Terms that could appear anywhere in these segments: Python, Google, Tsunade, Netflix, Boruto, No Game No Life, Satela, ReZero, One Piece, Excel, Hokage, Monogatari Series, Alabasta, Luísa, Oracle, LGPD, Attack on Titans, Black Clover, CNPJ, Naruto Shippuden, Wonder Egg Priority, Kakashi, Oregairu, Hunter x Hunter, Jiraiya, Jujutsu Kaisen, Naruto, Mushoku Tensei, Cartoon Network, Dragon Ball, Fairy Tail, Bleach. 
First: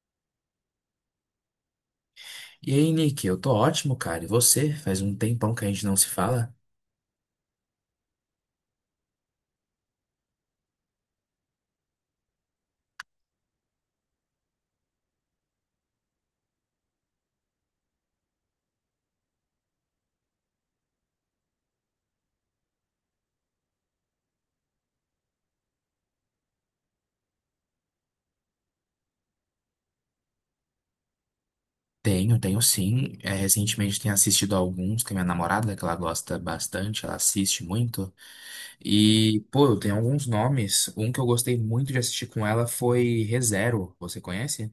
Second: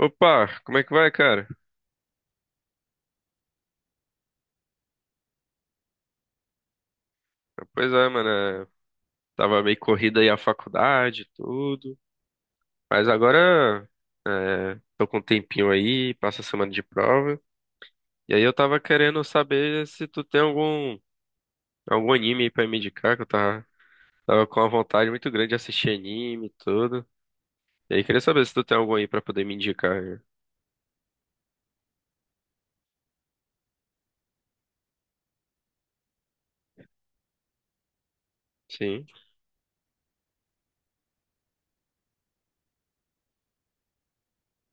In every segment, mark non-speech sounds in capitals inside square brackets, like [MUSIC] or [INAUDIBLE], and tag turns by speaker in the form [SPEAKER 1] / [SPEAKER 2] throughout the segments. [SPEAKER 1] Opa, como é que vai, cara?
[SPEAKER 2] E aí, Nick, eu tô ótimo, cara. E você? Faz um tempão que a gente não se fala?
[SPEAKER 1] Pois é, mano, é, tava meio corrida aí a faculdade, e tudo, mas agora tô com um tempinho aí, passa a semana de prova, e aí eu tava querendo saber se tu tem algum anime aí pra me indicar, que eu tava com uma vontade muito grande de assistir anime e tudo, e aí queria saber se tu tem algum aí pra poder me indicar, né?
[SPEAKER 2] Tenho, tenho sim. É, recentemente tenho assistido alguns que a minha namorada, que ela gosta bastante, ela assiste muito.
[SPEAKER 1] Sim?
[SPEAKER 2] E, pô, eu tenho alguns nomes. Um que eu gostei muito de assistir com ela foi ReZero. Você conhece?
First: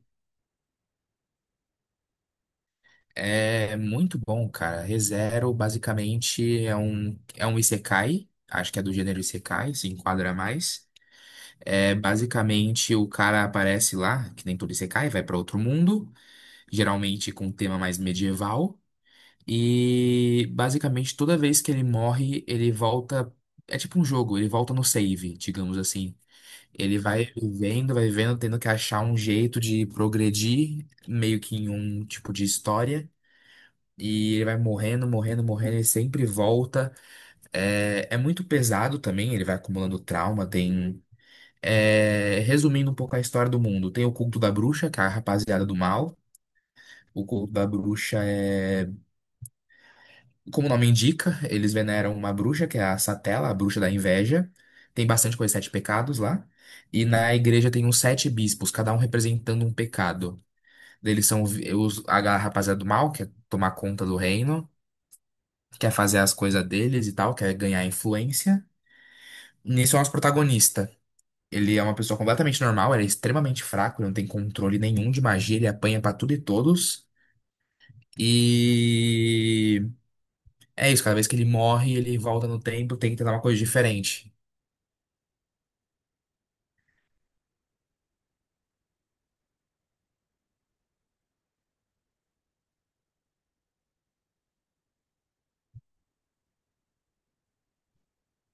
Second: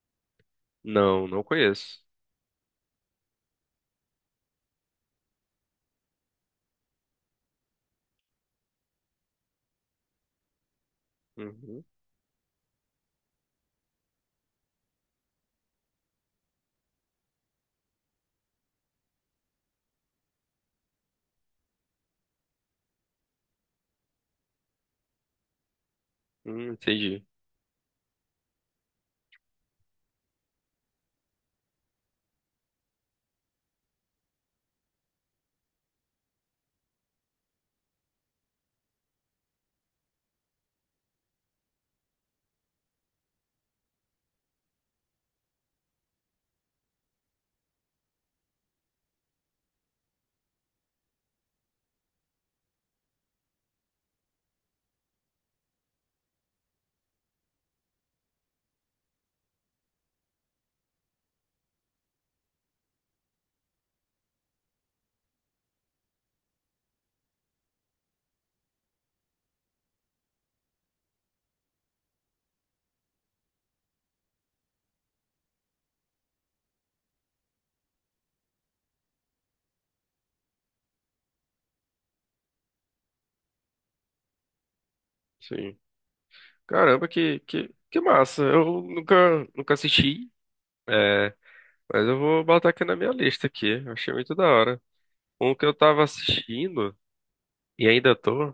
[SPEAKER 1] Não, não conheço.
[SPEAKER 2] É muito bom, cara. ReZero basicamente é um isekai. Acho que é do gênero isekai, se enquadra mais.
[SPEAKER 1] Uhum.
[SPEAKER 2] É, basicamente, o cara aparece lá, que nem todo isekai, vai pra outro mundo, geralmente com um tema mais medieval. E basicamente toda vez que ele morre, ele volta. É tipo um jogo, ele volta no save, digamos assim. Ele
[SPEAKER 1] Entendi.
[SPEAKER 2] vai vivendo, tendo que achar um jeito de progredir, meio que em um tipo de história. E ele vai morrendo, morrendo, morrendo, ele sempre volta. É muito pesado também, ele vai acumulando trauma, tem. É, resumindo um pouco a história do mundo, tem o culto da bruxa, que é a rapaziada do mal. O culto da bruxa. Como o nome indica, eles veneram uma bruxa, que é a Satela, a bruxa da inveja. Tem bastante coisa, sete pecados lá. E na igreja tem uns sete bispos, cada um representando um pecado. Eles são os, a rapaziada do mal, que é tomar conta do reino, quer fazer as coisas deles e tal, quer ganhar influência. Nisso é o nosso protagonista. Ele é uma pessoa completamente normal, ele é extremamente fraco, ele não tem controle nenhum de magia, ele apanha pra tudo e todos. E. É isso, cada vez que ele morre, ele volta no tempo, tem que tentar uma coisa diferente.
[SPEAKER 1] Sim. Caramba, que massa. Eu nunca assisti. é, Mas eu vou botar aqui na minha lista aqui. Eu achei muito da hora. Um que eu tava assistindo e ainda tô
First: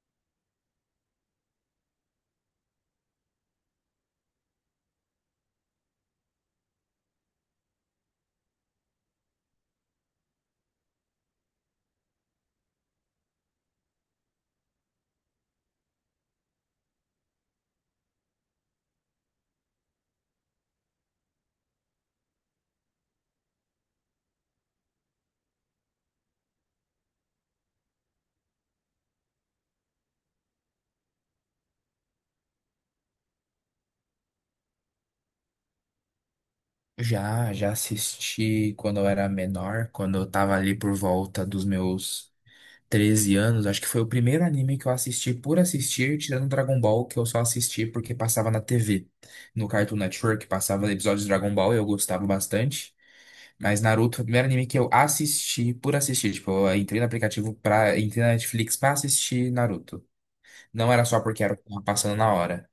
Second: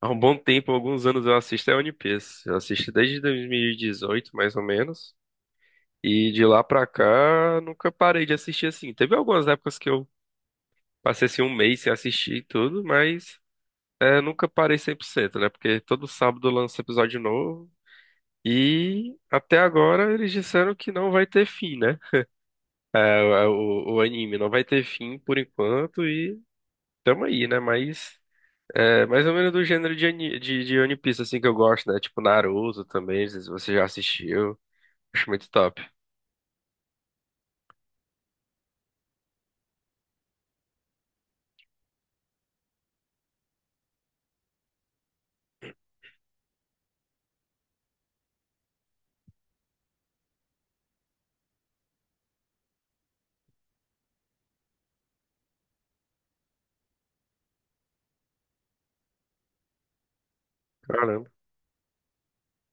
[SPEAKER 1] há um bom tempo, alguns anos. Eu assisto é One Piece. Eu assisto desde 2018, mais ou menos. E de lá pra cá, nunca parei de assistir assim. Teve algumas épocas que eu passei assim um mês sem assistir e tudo, mas nunca parei 100%, né? Porque todo sábado lança episódio novo. E até agora eles disseram que não vai ter fim, né? O anime não vai ter fim por enquanto e tamo aí, né? Mas é mais ou menos do gênero de One Piece, assim, que eu gosto, né? Tipo Naruto também, não sei se você já assistiu. Acho muito top.
[SPEAKER 2] Já assisti quando eu era menor, quando eu tava ali por volta dos meus 13 anos. Acho que foi o primeiro anime que eu assisti por assistir, tirando Dragon Ball, que eu só assisti porque passava na TV. No Cartoon Network passava episódios de Dragon Ball e eu gostava bastante. Mas Naruto foi o primeiro anime que eu assisti por assistir. Tipo, eu entrei na Netflix pra assistir Naruto. Não era só
[SPEAKER 1] Caramba.
[SPEAKER 2] porque era o que tava passando na hora.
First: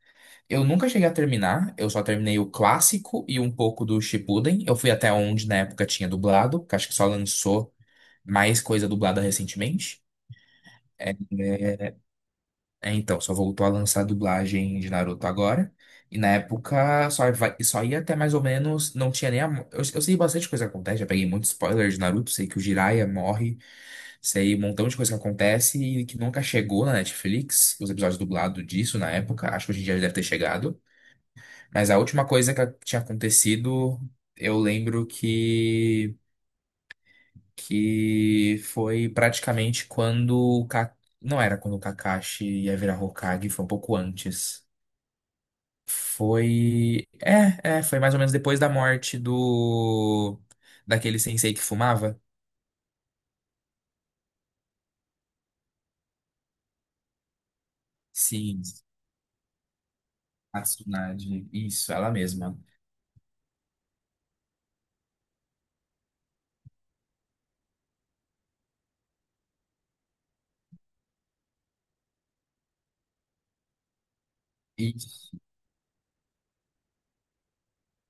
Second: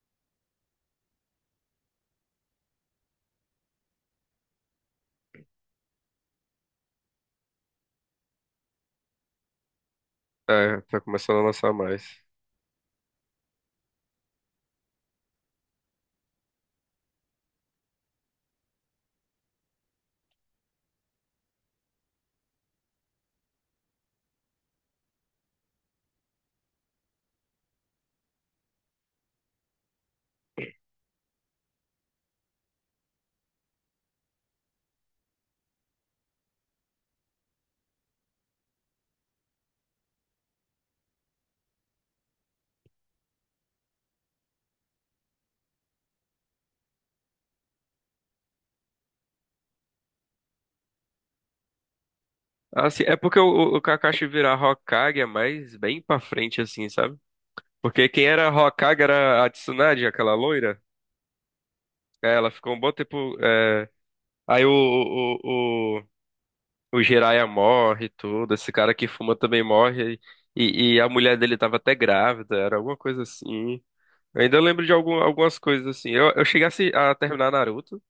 [SPEAKER 2] Eu nunca cheguei a terminar, eu só terminei o clássico e um pouco do Shippuden. Eu fui até onde na época tinha dublado, que acho que só lançou mais coisa dublada recentemente.
[SPEAKER 1] É, tá começando a lançar mais.
[SPEAKER 2] É, então, só voltou a lançar a dublagem de Naruto agora. E na época só, só ia até mais ou menos, não tinha nem Eu sei bastante coisa que acontece, já peguei muito spoiler de Naruto, sei que o Jiraiya morre, sei um montão de coisa que acontece e que nunca chegou na Netflix, os episódios dublados disso na época, acho que hoje em dia já deve ter chegado. Mas a última coisa que tinha acontecido, eu lembro que foi praticamente quando o Não era quando o Kakashi ia virar Hokage, foi um pouco antes. Foi. Foi mais ou menos depois da morte do. Daquele sensei que fumava.
[SPEAKER 1] Assim, é porque o Kakashi virar Hokage é mais bem pra frente, assim, sabe? Porque quem era
[SPEAKER 2] Sim,
[SPEAKER 1] Hokage era a Tsunade, aquela
[SPEAKER 2] a
[SPEAKER 1] loira.
[SPEAKER 2] Tsunade. Isso, ela
[SPEAKER 1] É, ela
[SPEAKER 2] mesma.
[SPEAKER 1] ficou um bom tempo. Aí o Jiraiya morre e tudo. Esse cara que fuma também morre. E a mulher dele tava até grávida, era alguma coisa assim. Eu ainda lembro de
[SPEAKER 2] E
[SPEAKER 1] algumas coisas assim. Eu cheguei a terminar Naruto,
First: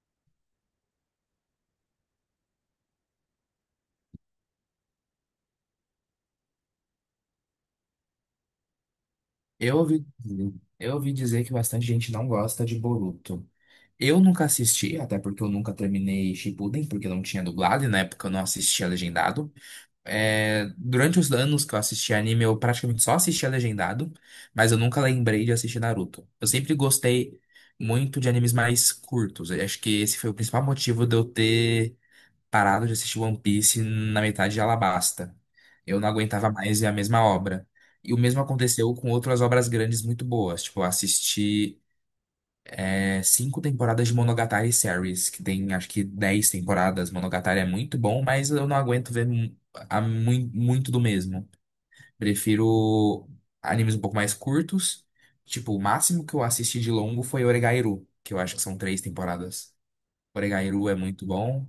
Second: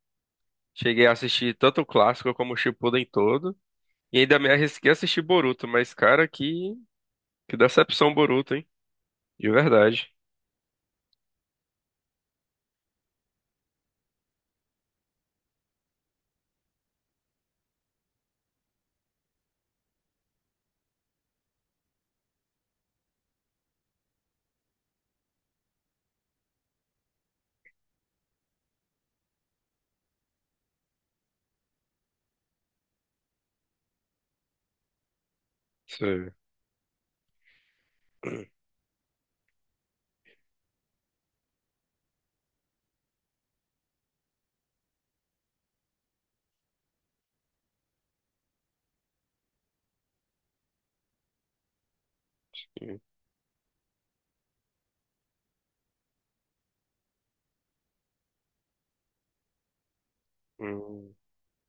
[SPEAKER 1] cheguei a assistir tanto o clássico como o Shippuden todo, e ainda me arrisquei a assistir Boruto, mas cara, que decepção Boruto, hein? De
[SPEAKER 2] eu ouvi,
[SPEAKER 1] verdade.
[SPEAKER 2] eu ouvi dizer que bastante gente não gosta de Boruto. Eu nunca assisti, até porque eu nunca terminei Shippuden, porque não tinha dublado e na época eu não assistia legendado. É, durante os anos que eu assisti anime, eu praticamente só assistia legendado, mas eu nunca lembrei de assistir Naruto. Eu sempre gostei muito de animes mais curtos. Eu acho que esse foi o principal motivo de eu ter parado de assistir One Piece na metade de Alabasta. Eu não
[SPEAKER 1] Sim.
[SPEAKER 2] aguentava mais ver a mesma obra. E o mesmo aconteceu com outras obras grandes muito boas. Tipo, eu assisti cinco temporadas de Monogatari Series, que tem acho que 10 temporadas. Monogatari é muito bom, mas eu não aguento ver muito do mesmo. Prefiro animes um pouco mais curtos. Tipo, o máximo que eu assisti de longo foi Oregairu, que eu acho que são três temporadas. Oregairu é
[SPEAKER 1] Hum,
[SPEAKER 2] muito bom,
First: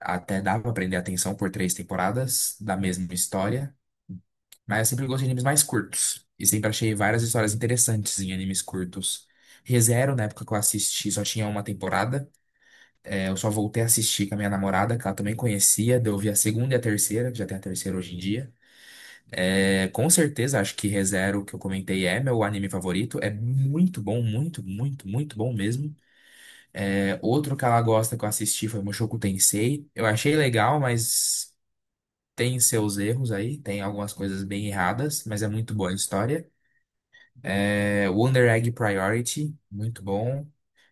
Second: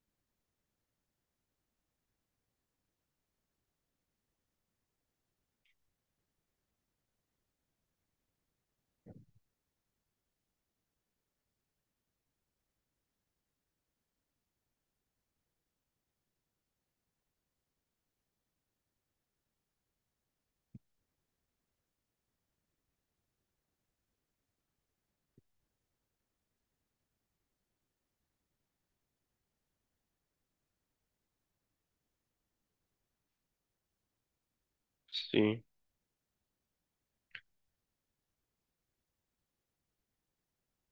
[SPEAKER 2] até dá pra prender atenção por três temporadas da mesma história. Mas eu sempre gostei de animes mais curtos. E sempre achei várias histórias interessantes em animes curtos. ReZero, na época que eu assisti, só tinha uma temporada. Eu só voltei a assistir com a minha namorada, que ela também conhecia. Daí eu vi a segunda e a terceira, que já tem a terceira hoje em dia. É, com certeza, acho que ReZero, que eu comentei, é meu anime favorito. É muito bom, muito, muito, muito bom mesmo. É, outro que ela gosta que eu assisti foi Mushoku Tensei. Eu achei legal, mas tem seus erros aí. Tem algumas coisas bem erradas, mas é
[SPEAKER 1] sim,
[SPEAKER 2] muito boa a história. É, Wonder Egg Priority, muito bom.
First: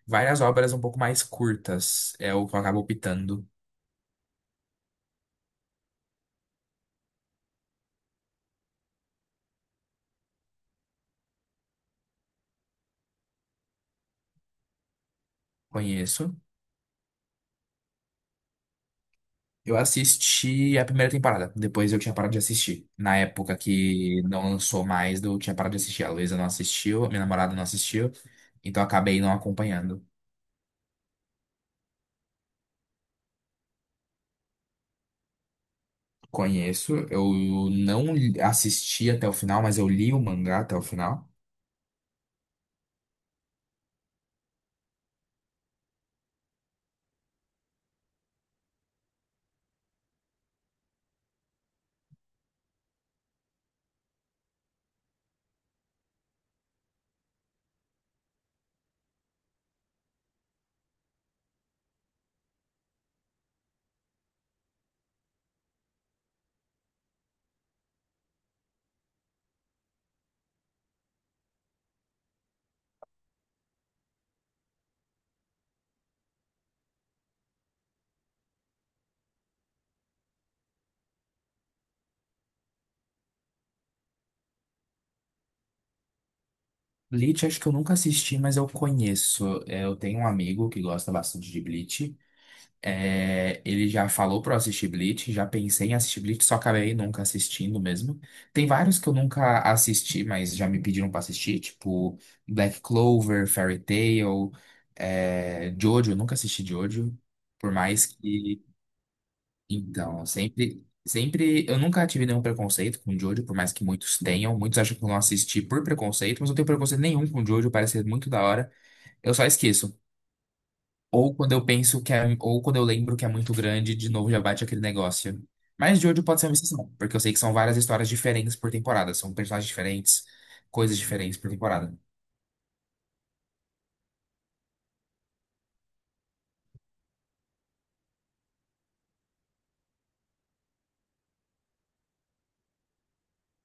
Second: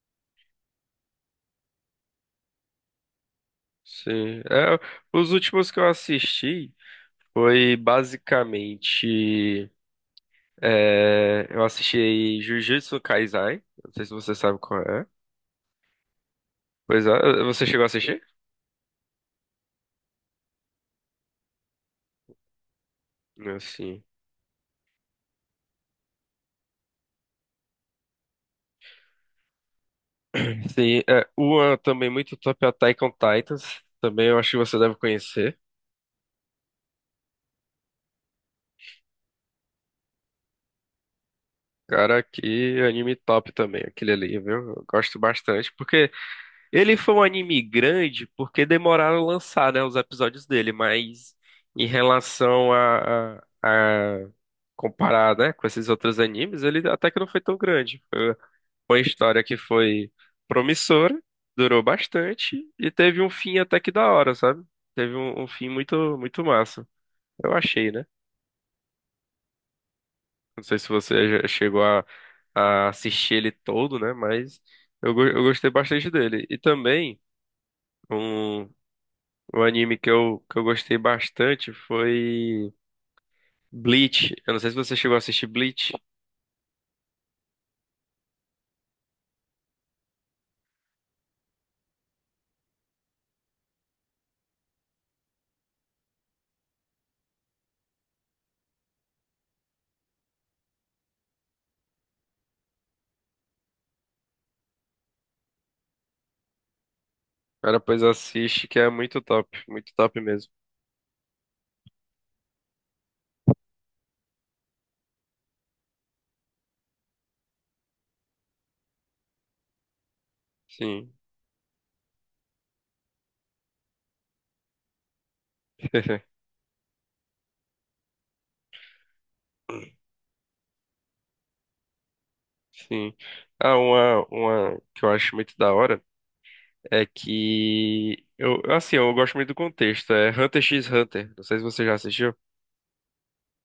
[SPEAKER 2] Várias obras um pouco mais curtas, é o que eu acabo optando.
[SPEAKER 1] sim. É, os últimos que eu assisti foi basicamente. Eu assisti Jujutsu Kaisen. Não sei se você sabe qual é.
[SPEAKER 2] Conheço.
[SPEAKER 1] Pois é, você chegou a assistir?
[SPEAKER 2] Eu assisti a primeira temporada, depois eu tinha parado de assistir. Na época
[SPEAKER 1] Não, sim.
[SPEAKER 2] que não lançou mais, eu tinha parado de assistir. A Luísa não assistiu, a minha namorada não assistiu, então eu acabei não acompanhando.
[SPEAKER 1] Sim, é, uma também muito top é Attack on Titans. Também eu acho que você deve conhecer.
[SPEAKER 2] Conheço, eu não assisti até o final, mas eu li o mangá até o final.
[SPEAKER 1] Cara, que anime top também, aquele ali, viu? Eu gosto bastante, porque ele foi um anime grande porque demoraram a lançar, né, os episódios dele, mas em relação a comparar, né, com esses outros animes, ele até que não foi tão grande. Foi uma história que foi promissora, durou bastante e teve um fim até que da hora, sabe? Teve um fim muito, muito massa. Eu achei, né? Não sei se você já chegou a assistir ele todo, né? Mas eu gostei bastante dele. E também um, um anime que eu gostei bastante foi Bleach. Eu não sei se você chegou a assistir Bleach.
[SPEAKER 2] Bleach, acho que eu nunca assisti, mas eu conheço. É, eu tenho um amigo que gosta bastante de Bleach. É, ele já falou pra eu assistir Bleach, já pensei em assistir Bleach, só acabei nunca assistindo mesmo. Tem vários que eu nunca assisti, mas já me pediram pra assistir, tipo Black Clover, Fairy Tail, é, Jojo, eu nunca assisti Jojo, por
[SPEAKER 1] Cara, pois
[SPEAKER 2] mais que.
[SPEAKER 1] assiste, que é muito top. Muito top
[SPEAKER 2] Então,
[SPEAKER 1] mesmo.
[SPEAKER 2] sempre, sempre. Eu nunca tive nenhum preconceito com Jojo, por mais que muitos tenham. Muitos acham que eu não assisti por preconceito, mas eu não tenho preconceito nenhum com Jojo, parece ser muito da hora. Eu só esqueço.
[SPEAKER 1] Sim.
[SPEAKER 2] Ou quando eu penso que é, ou quando eu lembro que é muito grande, de novo já bate aquele negócio. Mas Jojo pode
[SPEAKER 1] [LAUGHS]
[SPEAKER 2] ser uma exceção, porque eu sei que são várias histórias diferentes por temporada, são personagens diferentes, coisas diferentes por temporada.
[SPEAKER 1] Sim. Ah, uma que eu acho muito da hora é que eu, assim, eu gosto muito do contexto. É Hunter x Hunter. Não sei se você já assistiu.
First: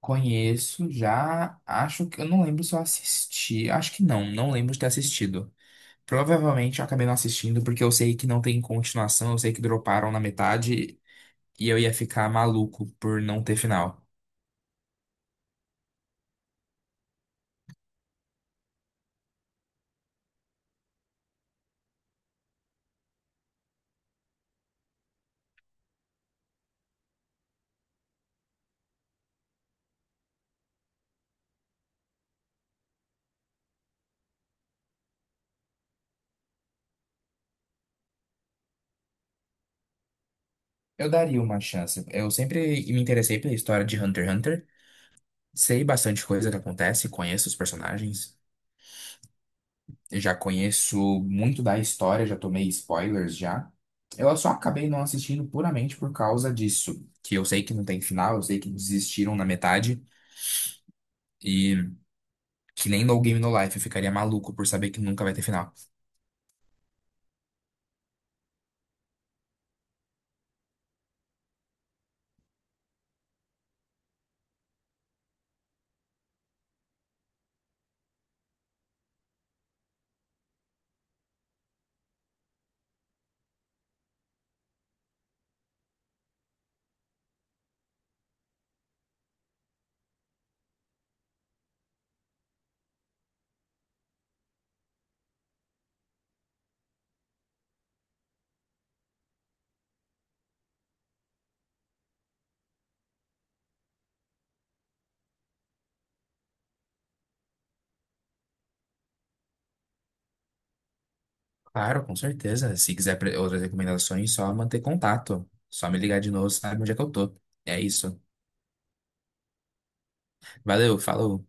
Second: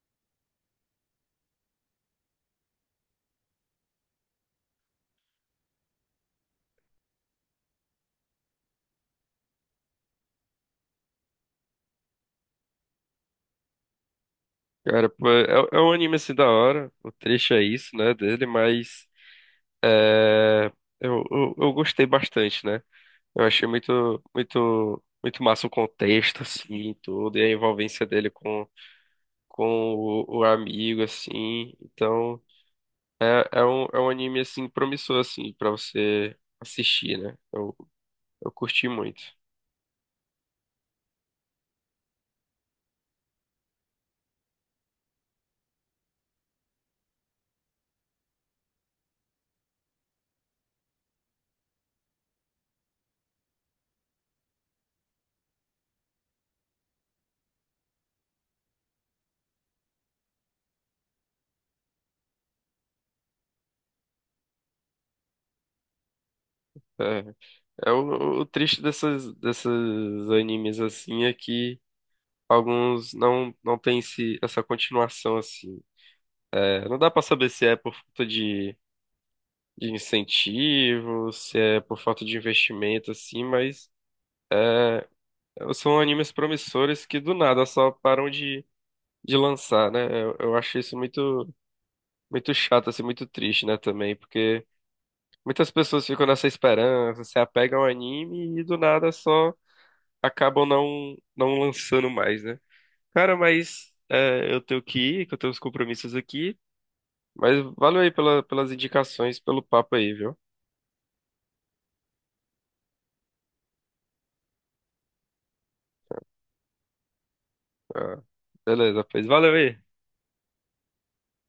[SPEAKER 2] Conheço já, acho que eu não lembro se eu assisti, acho que não, não lembro de ter assistido. Provavelmente eu acabei não assistindo porque eu sei que não tem continuação, eu sei que droparam na metade e eu ia ficar maluco por não ter final.
[SPEAKER 1] Cara, pô, é um anime assim da hora. O trecho é isso, né, dele, mas é, eu gostei bastante, né? Eu achei muito, muito, muito massa o contexto, assim, e tudo, e a envolvência dele com o amigo, assim. Então, é um anime, assim, promissor, assim, pra você assistir, né? Eu curti muito.
[SPEAKER 2] Eu daria uma chance. Eu sempre me interessei pela história de Hunter x Hunter. Sei bastante coisa que acontece, conheço os personagens, já conheço muito da história, já tomei spoilers já. Eu só acabei não assistindo puramente por causa disso, que eu sei que não tem final, eu sei que desistiram na metade e que nem No Game No Life eu ficaria maluco por saber que nunca vai ter final.
[SPEAKER 1] É, é o triste dessas animes, assim, é que alguns não têm essa continuação assim. É, não dá pra saber se é por falta de incentivo, se é por falta de investimento assim, mas são animes promissores que do nada só param de lançar, né? Eu acho isso muito muito chato assim, muito triste, né, também, porque muitas pessoas ficam nessa esperança, se apegam ao anime e do nada só acabam não lançando mais, né? Cara, mas eu tenho que ir, que eu tenho os compromissos aqui. Mas valeu aí pelas indicações, pelo papo aí, viu?
[SPEAKER 2] Claro, com certeza. Se quiser outras recomendações, só manter contato, só me ligar de novo, sabe onde é que eu tô. É isso.
[SPEAKER 1] Beleza, pois valeu aí.
[SPEAKER 2] Valeu, falou.